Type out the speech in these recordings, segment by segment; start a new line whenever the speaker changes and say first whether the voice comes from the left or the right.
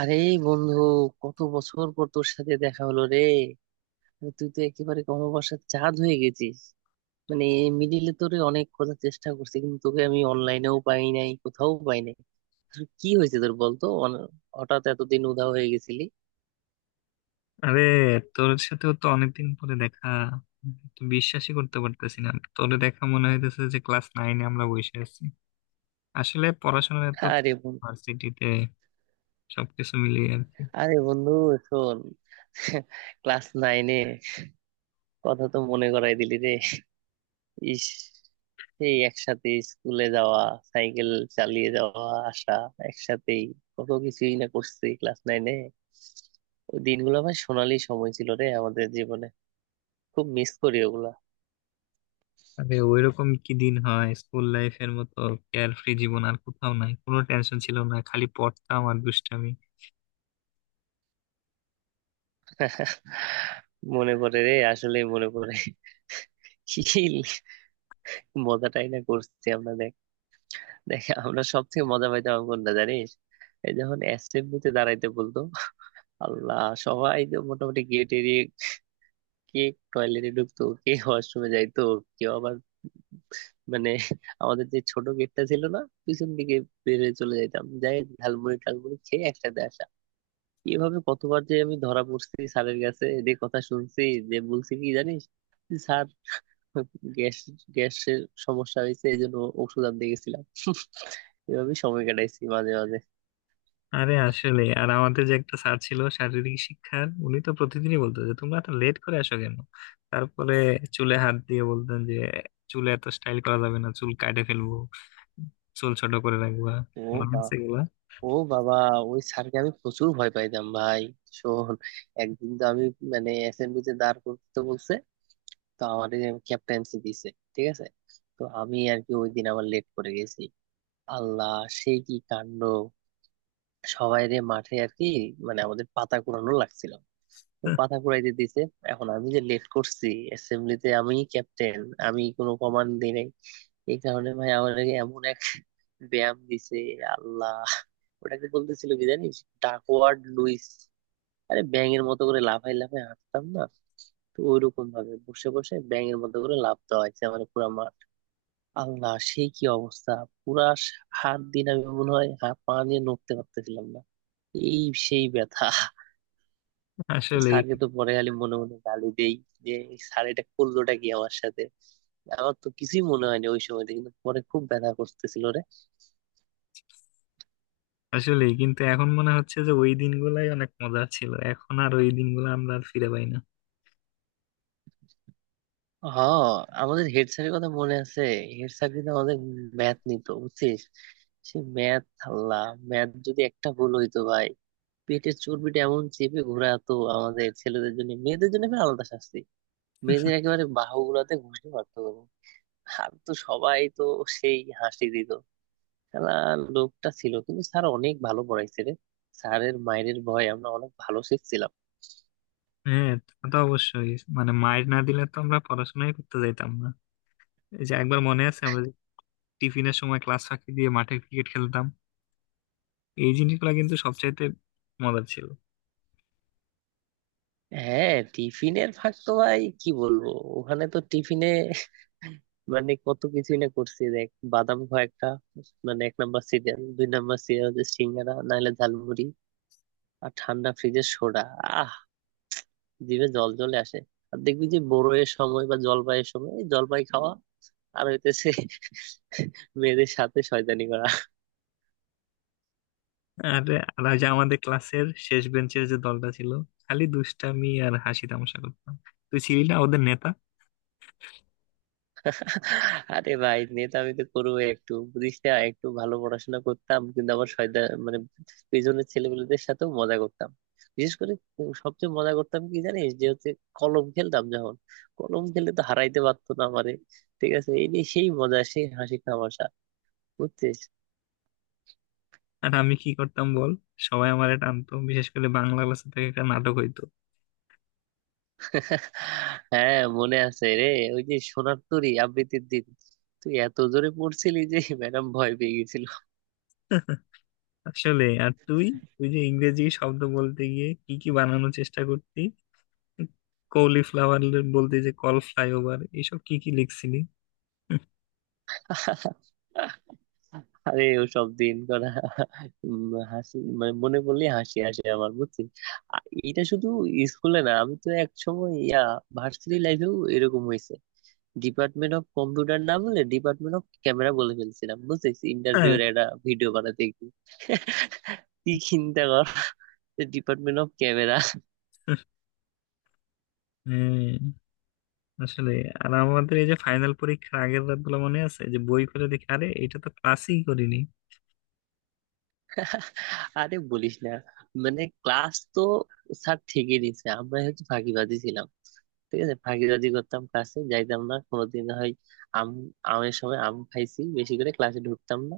right: আরে বন্ধু, কত বছর পর তোর সাথে দেখা হলো রে! আরে তুই তো একেবারে অমাবস্যার চাঁদ হয়ে গেছিস। মানে মিডিলে তোরে অনেক খোঁজার চেষ্টা করছি, কিন্তু তোকে আমি অনলাইনেও পাই নাই, কোথাও পাই নাই। আসলে কি হয়েছে তোর বলতো? হঠাৎ এতদিন উধাও হয়ে গেছিলি?
left: আরে, তোর সাথেও তো অনেকদিন পরে দেখা। তো বিশ্বাসই করতে পারতেছি না। তোরে দেখা মনে হইতেছে যে ক্লাস নাইনে আমরা বসে আছি। আসলে পড়াশোনা এত
right: আরে বন্ধু
left: ভার্সিটিতে সবকিছু মিলিয়ে আর কি।
right: আরে বন্ধু শোন। ক্লাস নাইনে কথা তো মনে করাই দিলি রে! ইস, এই একসাথে স্কুলে যাওয়া, সাইকেল চালিয়ে যাওয়া, আসা একসাথেই, কত কিছুই না করছি ক্লাস নাইনে। ওই দিনগুলো ভাই সোনালি সময় ছিল রে আমাদের জীবনে। খুব মিস করি ওগুলা।
left: আরে ওইরকম কি দিন হয় স্কুল লাইফের মতো? কেয়ার ফ্রি জীবন আর কোথাও নাই, কোনো টেনশন ছিল না, খালি পড়তাম আর দুষ্টামি।
right: মনে পড়ে রে, আসলেই মনে পড়ে। কি মজাটাই না করছি আমরা, দেখ! দেখ আমরা সব থেকে মজা পাইতাম কোনটা জানিস? এই যখন অ্যাসেম্বলিতে দাঁড়াইতে বলতো, আল্লাহ! সবাই তো মোটামুটি গেট এড়িয়ে, কে টয়লেটে ঢুকতো, কে ওয়াশরুমে যাইতো, কেউ আবার মানে আমাদের যে ছোট গেটটা ছিল না পিছন দিকে, বের হয়ে চলে যাইতাম, যাই ঝালমুড়ি টালমুড়ি খেয়ে একসাথে আসা। এভাবে কতবার যে আমি ধরা পড়ছি স্যারের কাছে, এদের কথা শুনছি। যে বলছি কি জানিস, স্যার গ্যাস গ্যাসের সমস্যা হয়েছে, এই জন্য ওষুধ আনতে গেছিলাম। এভাবে সময় কাটাইছি মাঝে মাঝে।
left: আরে আসলে আমাদের যে একটা স্যার ছিল শারীরিক শিক্ষার, উনি তো প্রতিদিনই বলতো যে তোমরা তো লেট করে আসো কেন। তারপরে চুলে হাত দিয়ে বলতেন যে চুলে এত স্টাইল করা যাবে না, চুল কাটে ফেলবো, চুল ছোট করে রাখবা।
right: ও
left: মনে
right: বা
left: আছে এগুলা?
right: ও বাবা! ওই স্যারকে আমি প্রচুর ভয় পাইতাম ভাই। শোন, একদিন তো আমি মানে অ্যাসেম্বলিতে দাঁড় করতে বলছে, তো আমার ক্যাপ্টেন্সি দিছে, ঠিক আছে। তো আমি আর কি ওই দিন আবার লেট করে গেছি। আল্লাহ, সে কি কাণ্ড! সবাই রে মাঠে আর কি, মানে আমাদের পাতা কুড়ানো লাগছিল, তো পাতা কুড়াইতে দিছে। এখন আমি যে লেট করছি, অ্যাসেম্বলিতে আমি ক্যাপ্টেন, আমি কোনো কমান্ড দিই নাই। এই কারণে ভাই আমার এমন এক ব্যায়াম দিছে, আল্লাহ! ওটাকে বলতেছিল কি জানিস? Duckworth Luis. আরে ব্যাঙের মতো করে লাফাই লাফাই হাঁটতাম না? তো ওইরকম ভাবে বসে বসে ব্যাঙের মতো করে লাফ দেওয়া হয়েছে আমার পুরো। আল্লাহ সেই কি অবস্থা! পুরা হাত দিন, আমি মনে হয় হাত পা নিয়ে নড়তে পারতেছিলাম না, এই সেই ব্যথা।
left: আসলেই
right: স্যারকে তো পরে খালি মনে মনে গালি দেই, যে এই স্যার এটা করলোটা কি আমার সাথে। আমার তো কিছুই মনে হয়নি ওই সময়তে, কিন্তু পরে খুব ব্যথা করতেছিল রে।
left: আসলেই কিন্তু এখন মনে হচ্ছে যে ওই দিনগুলাই অনেক মজা ছিল, এখন আর ওই দিনগুলো আমরা আর ফিরে পাই না।
right: হ্যাঁ, আমাদের হেড স্যারের কথা মনে আছে? হেড স্যার কিন্তু আমাদের ম্যাথ নিত, বুঝছিস। সে ম্যাথ, আল্লাহ! ম্যাথ যদি একটা ভুল হইতো ভাই, পেটের চর্বিটা এমন চেপে ঘোরাতো আমাদের। ছেলেদের জন্য, মেয়েদের জন্য ফের আলাদা শাস্তি। বেদের একেবারে বাহুগুলাতে ঘুষে মারতো গরু। আর তো সবাই তো সেই হাসি দিত খেলা। লোকটা ছিল কিন্তু, স্যার অনেক ভালো পড়াইছে রে। স্যারের মায়ের ভয় আমরা অনেক ভালো শিখছিলাম।
left: হ্যাঁ, তা তো অবশ্যই। মানে মায়ের না দিলে তো আমরা পড়াশোনাই করতে যাইতাম না। এই যে একবার মনে আছে আমরা যে টিফিনের সময় ক্লাস ফাঁকি দিয়ে মাঠে ক্রিকেট খেলতাম, এই জিনিসগুলো কিন্তু সবচাইতে মজার ছিল।
right: হ্যাঁ, টিফিনের ফাঁক তো ভাই কি বলবো! ওখানে তো টিফিনে মানে কত কিছুই না করছি, দেখ। বাদাম খোয়া একটা, মানে এক নাম্বার সিরিয়াল দুই নাম্বার সিরিয়াল হচ্ছে সিঙ্গারা, নাহলে ঝালমুড়ি। আর ঠান্ডা ফ্রিজের সোডা, আহ, জিভে জল চলে আসে। আর দেখবি যে বড়োয়ের সময় বা জলপাইয়ের সময় এই জলপাই খাওয়া। আর হইতেছে মেয়েদের সাথে শয়তানি করা।
left: আর আর ওই যে আমাদের ক্লাসের শেষ বেঞ্চের যে দলটা ছিল, খালি দুষ্টামি আর হাসি তামাশা করতাম। তুই ছিলি না ওদের নেতা?
right: আরে ভাই নেতা আমি তো করবো একটু, বুঝিস না, একটু ভালো পড়াশোনা করতাম কিন্তু আবার শয়তান মানে, পেছনের ছেলেপেলেদের সাথেও মজা করতাম। বিশেষ করে সবচেয়ে মজা করতাম কি জানিস, যে হচ্ছে কলম খেলতাম যখন, কলম খেলে তো হারাইতে পারতো না আমারে। ঠিক আছে, এই নিয়ে সেই মজা সেই হাসি তামাশা, বুঝছিস।
left: আর আমি কি করতাম বল, সবাই আমারে টানতো বিশেষ করে বাংলা ক্লাসে, থেকে একটা নাটক হইতো।
right: হ্যাঁ মনে আছে রে। ওই যে সোনার তরী আবৃত্তির দিন, তুই এত জোরে পড়ছিলি যে ম্যাডাম ভয় পেয়ে গেছিল।
left: আসলে আর তুই তুই যে ইংরেজি শব্দ বলতে গিয়ে কি কি বানানোর চেষ্টা করতি, কলিফ্লাওয়ার বলতে যে কল ফ্লাইওভার এইসব কি কি লিখছিলি।
right: আরে ওসব দিন করা, উম, হাসি মানে মনে পড়লে হাসি আসে আমার, বুঝছিস। আ- এটা শুধু স্কুলে না, আমি তো এক সময় ইয়া, ভার্সিটি লাইফেও এরকম হয়েছে। ডিপার্টমেন্ট অফ কম্পিউটার না বলে ডিপার্টমেন্ট অফ ক্যামেরা বলে ফেলছিলাম, বুঝছিস,
left: হ্যাঁ,
right: ইন্টারভিউ এর একটা ভিডিও বানাতে গিয়ে। কি চিন্তা কর, ডিপার্টমেন্ট অফ ক্যামেরা!
left: হ্যাঁ। আসলে আমাদের এই যে ফাইনাল পরীক্ষার আগের রাত গুলো মনে আছে যে বই খুলে দেখি আরে এটা তো ক্লাসই করিনি।
right: আরে বলিস না, মানে ক্লাস তো স্যার ঠিকই নিছে, আমরা হচ্ছে ফাঁকিবাজি ছিলাম। ঠিক আছে, ফাঁকিবাজি করতাম, ক্লাসে যাইতাম না কোনোদিন হয়। আম আমের সময় আম খাইছি বেশি করে, ক্লাসে ঢুকতাম না।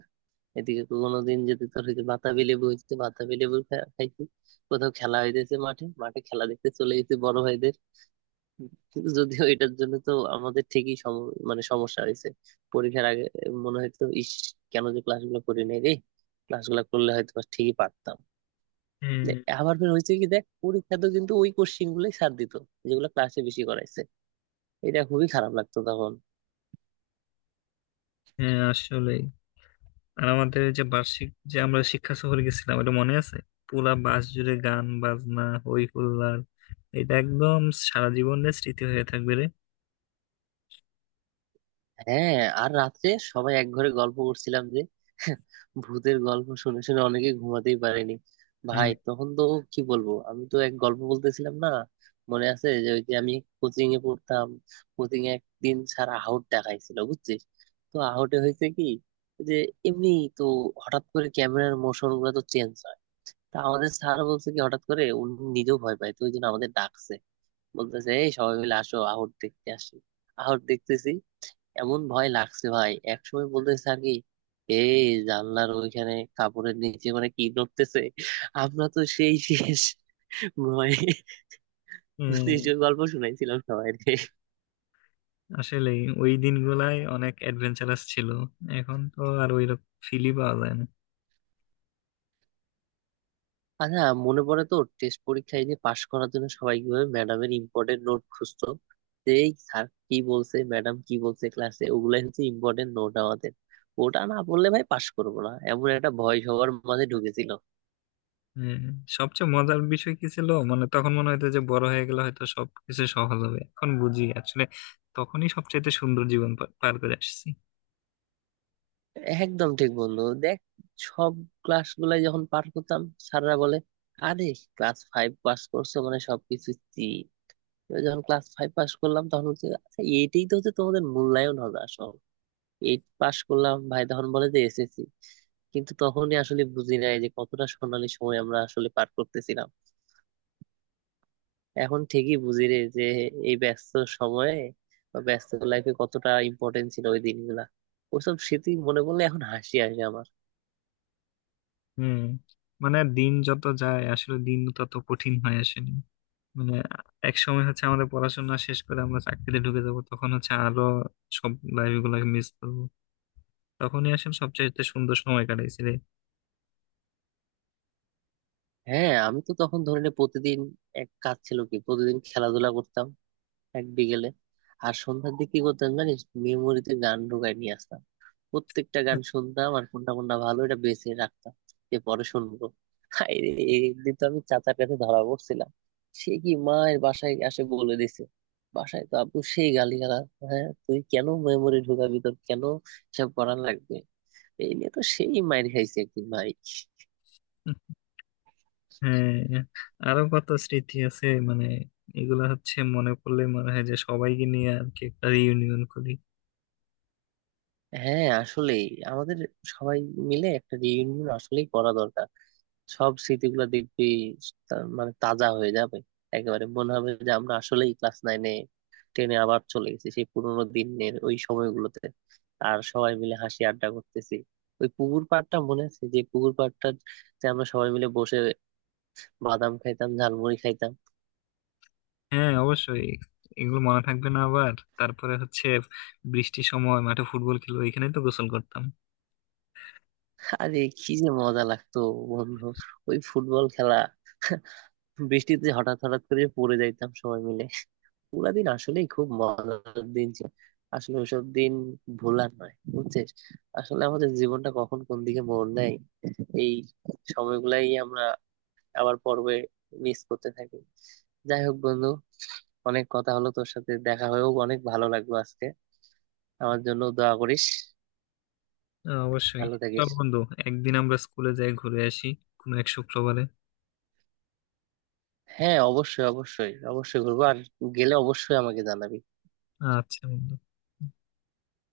right: এদিকে কোনোদিন যদি তোর হচ্ছে বাতাবি লেবু, হচ্ছে বাতাবি লেবু খাইছি। কোথাও খেলা হইতেছে মাঠে মাঠে, খেলা দেখতে চলে গেছি বড় ভাইদের। কিন্তু যদিও এটার জন্য তো আমাদের ঠিকই মানে সমস্যা হয়েছে পরীক্ষার আগে। মনে হয়তো ইস, কেন যে ক্লাসগুলো করি নাই রে। ক্লাসগুলো করলে হয়তো বা ঠিকই পারতাম।
left: হুম।
right: আবার ফের হয়েছে কি, দেখ পরীক্ষাতে কিন্তু ওই কোশ্চিন গুলোই স্যার দিত, যেগুলো ক্লাসে বেশি করাইছে। এটা খুবই খারাপ লাগতো তখন।
left: হ্যাঁ আসলে আমাদের যে বার্ষিক, যে আমরা শিক্ষা সফরে গেছিলাম, ওটা মনে আছে? পুরা বাস জুড়ে গান বাজনা হই হুল্লার, এটা একদম সারা জীবনের স্মৃতি হয়ে থাকবে রে।
right: হ্যাঁ, আর রাত্রে সবাই এক ঘরে গল্প করছিলাম যে। ভূতের গল্প শুনে শুনে অনেকে ঘুমাতেই পারেনি।
left: হুম।
right: ভাই তখন তো কি বলবো, আমি তো এক গল্প বলতেছিলাম না। মনে আছে, যে ওই যে আমি কোচিং এ পড়তাম। কোচিং এ একদিন স্যার আহট দেখাইছিল, বুঝছিস। তো আহটে হয়েছে কি, যে এমনি তো হঠাৎ করে ক্যামেরার মোশন গুলো তো চেঞ্জ হয়। তা আমাদের স্যার বলছে কি হঠাৎ করে উনি নিজেও ভয় পায়, তো ওই জন্য আমাদের ডাকছে। বলতেছে এই সবাই মিলে আসো আহট দেখতে আসি। আহট দেখতেছি, এমন ভয় লাগছে ভাই, একসময় বলতেছে স্যার কি, এই জানলার ওইখানে কাপড়ের নিচে মানে কি ধরতেছে? আমরা তো সেই শেষ, ভয়
left: হম।
right: গল্প শুনাইছিলাম সবাই।
left: আসলে ওই দিনগুলাই অনেক অ্যাডভেঞ্চারাস ছিল, এখন তো আর ওই ফিলই পাওয়া যায় না।
right: আচ্ছা মনে পড়ে তো, টেস্ট পরীক্ষায় যে পাশ করার জন্য সবাই কিভাবে ম্যাডামের ইম্পর্টেন্ট নোট খুঁজতো। যে এই স্যার কি বলছে, ম্যাডাম কি বলছে ক্লাসে, ওগুলাই হচ্ছে ইম্পর্টেন্ট নোট আমাদের। ওটা না পড়লে ভাই পাশ করবো না, এমন একটা ভয় সবার মাঝে ঢুকেছিল।
left: হ্যাঁ, সবচেয়ে মজার বিষয় কি ছিল মানে, তখন মনে হতো যে বড় হয়ে গেলে হয়তো সবকিছু সহজ হবে, এখন বুঝি আসলে তখনই সবচেয়ে সুন্দর জীবন পার করে আসছি।
right: একদম ঠিক বন্ধু, দেখ সব ক্লাস গুলাই যখন পার করতাম, স্যাররা বলে আরে ক্লাস ফাইভ পাস করছো মানে সবকিছু সি। যখন ক্লাস ফাইভ পাস করলাম তখন হচ্ছে আচ্ছা এইটাই তো হচ্ছে তোমাদের মূল্যায়ন হবে আসলে। এইট পাস করলাম ভাই, তখন বলে যে SSC। কিন্তু তখনই আসলে বুঝি নাই যে কতটা সোনালী সময় আমরা আসলে পার করতেছিলাম। এখন ঠিকই বুঝি রে যে এই ব্যস্ত সময়ে বা ব্যস্ত লাইফে কতটা ইম্পর্টেন্ট ছিল ওই দিনগুলা। ওসব স্মৃতি মনে পড়লে এখন হাসি আসে আমার।
left: হুম। মানে দিন যত যায় আসলে দিন তত কঠিন হয়ে আসেনি। মানে এক সময় হচ্ছে আমাদের পড়াশোনা শেষ করে আমরা চাকরিতে ঢুকে যাব, তখন হচ্ছে আরো সব লাইফ গুলাকে মিস করবো। তখনই আসলে সবচেয়ে সুন্দর সময় কাটাইছি রে।
right: হ্যাঁ আমি তো তখন ধরে নে প্রতিদিন এক কাজ ছিল কি, প্রতিদিন খেলাধুলা করতাম এক বিকেলে। আর সন্ধ্যার দিকে কি করতাম জানিস, মেমোরিতে গান ঢুকায় নিয়ে আসতাম। প্রত্যেকটা গান শুনতাম আর কোনটা কোনটা ভালো এটা বেছে রাখতাম, যে পরে শুনবো। হায় রে, একদিন তো আমি চাচার কাছে ধরা পড়ছিলাম, সে কি মায়ের বাসায় আসে বলে দিছে। বাসায় তো আপু সেই গালিগালাজ, হ্যাঁ তুই কেন মেমোরি ঢুকাবি, তোর কেন সব করা লাগবে। এই নিয়ে তো সেই মায়ের খাইছে একদিন ভাই।
left: হ্যাঁ, আরো কত স্মৃতি আছে মানে, এগুলা হচ্ছে মনে পড়লে মনে হয় যে সবাইকে নিয়ে আর কি একটা রিউনিয়ন করি।
right: হ্যাঁ আসলে আমাদের সবাই মিলে একটা রিইউনিয়ন আসলেই করা দরকার। সব স্মৃতিগুলো দেখবি মানে তাজা হয়ে যাবে। একেবারে মনে হবে যে আমরা আসলেই ক্লাস নাইনে টেনে আবার চলে গেছি সেই পুরোনো দিনের ওই সময়গুলোতে। আর সবাই মিলে হাসি আড্ডা করতেছি। ওই পুকুর পাড়টা মনে আছে, যে পুকুর পাড়টা যে আমরা সবাই মিলে বসে বাদাম খাইতাম, ঝালমুড়ি খাইতাম।
left: হ্যাঁ, অবশ্যই। এগুলো মনে থাকবে না আবার? তারপরে হচ্ছে বৃষ্টির সময় মাঠে ফুটবল খেলবো, এখানে তো গোসল করতাম।
right: আরে কি যে মজা লাগতো বন্ধু, ওই ফুটবল খেলা! বৃষ্টিতে হঠাৎ হঠাৎ করে পড়ে যাইতাম সবাই মিলে। পুরা দিন আসলেই খুব মজার দিন ছিল। আসলে ওইসব দিন ভোলার নয়, বুঝছিস। আসলে আমাদের জীবনটা কখন কোন দিকে মোড় নেয়, এই সময়গুলাই আমরা আবার পর্বে মিস করতে থাকি। যাই হোক বন্ধু, অনেক কথা হলো, তোর সাথে দেখা হয়েও অনেক ভালো লাগলো আজকে। আমার জন্য দোয়া করিস।
left: হ্যাঁ, অবশ্যই।
right: ভালো
left: চল
right: থাকিস।
left: বন্ধু, একদিন আমরা স্কুলে যাই ঘুরে আসি কোনো এক শুক্রবারে।
right: হ্যাঁ অবশ্যই, অবশ্যই, অবশ্যই ঘুরবো, আর গেলে অবশ্যই আমাকে জানাবি।
left: আচ্ছা বন্ধু।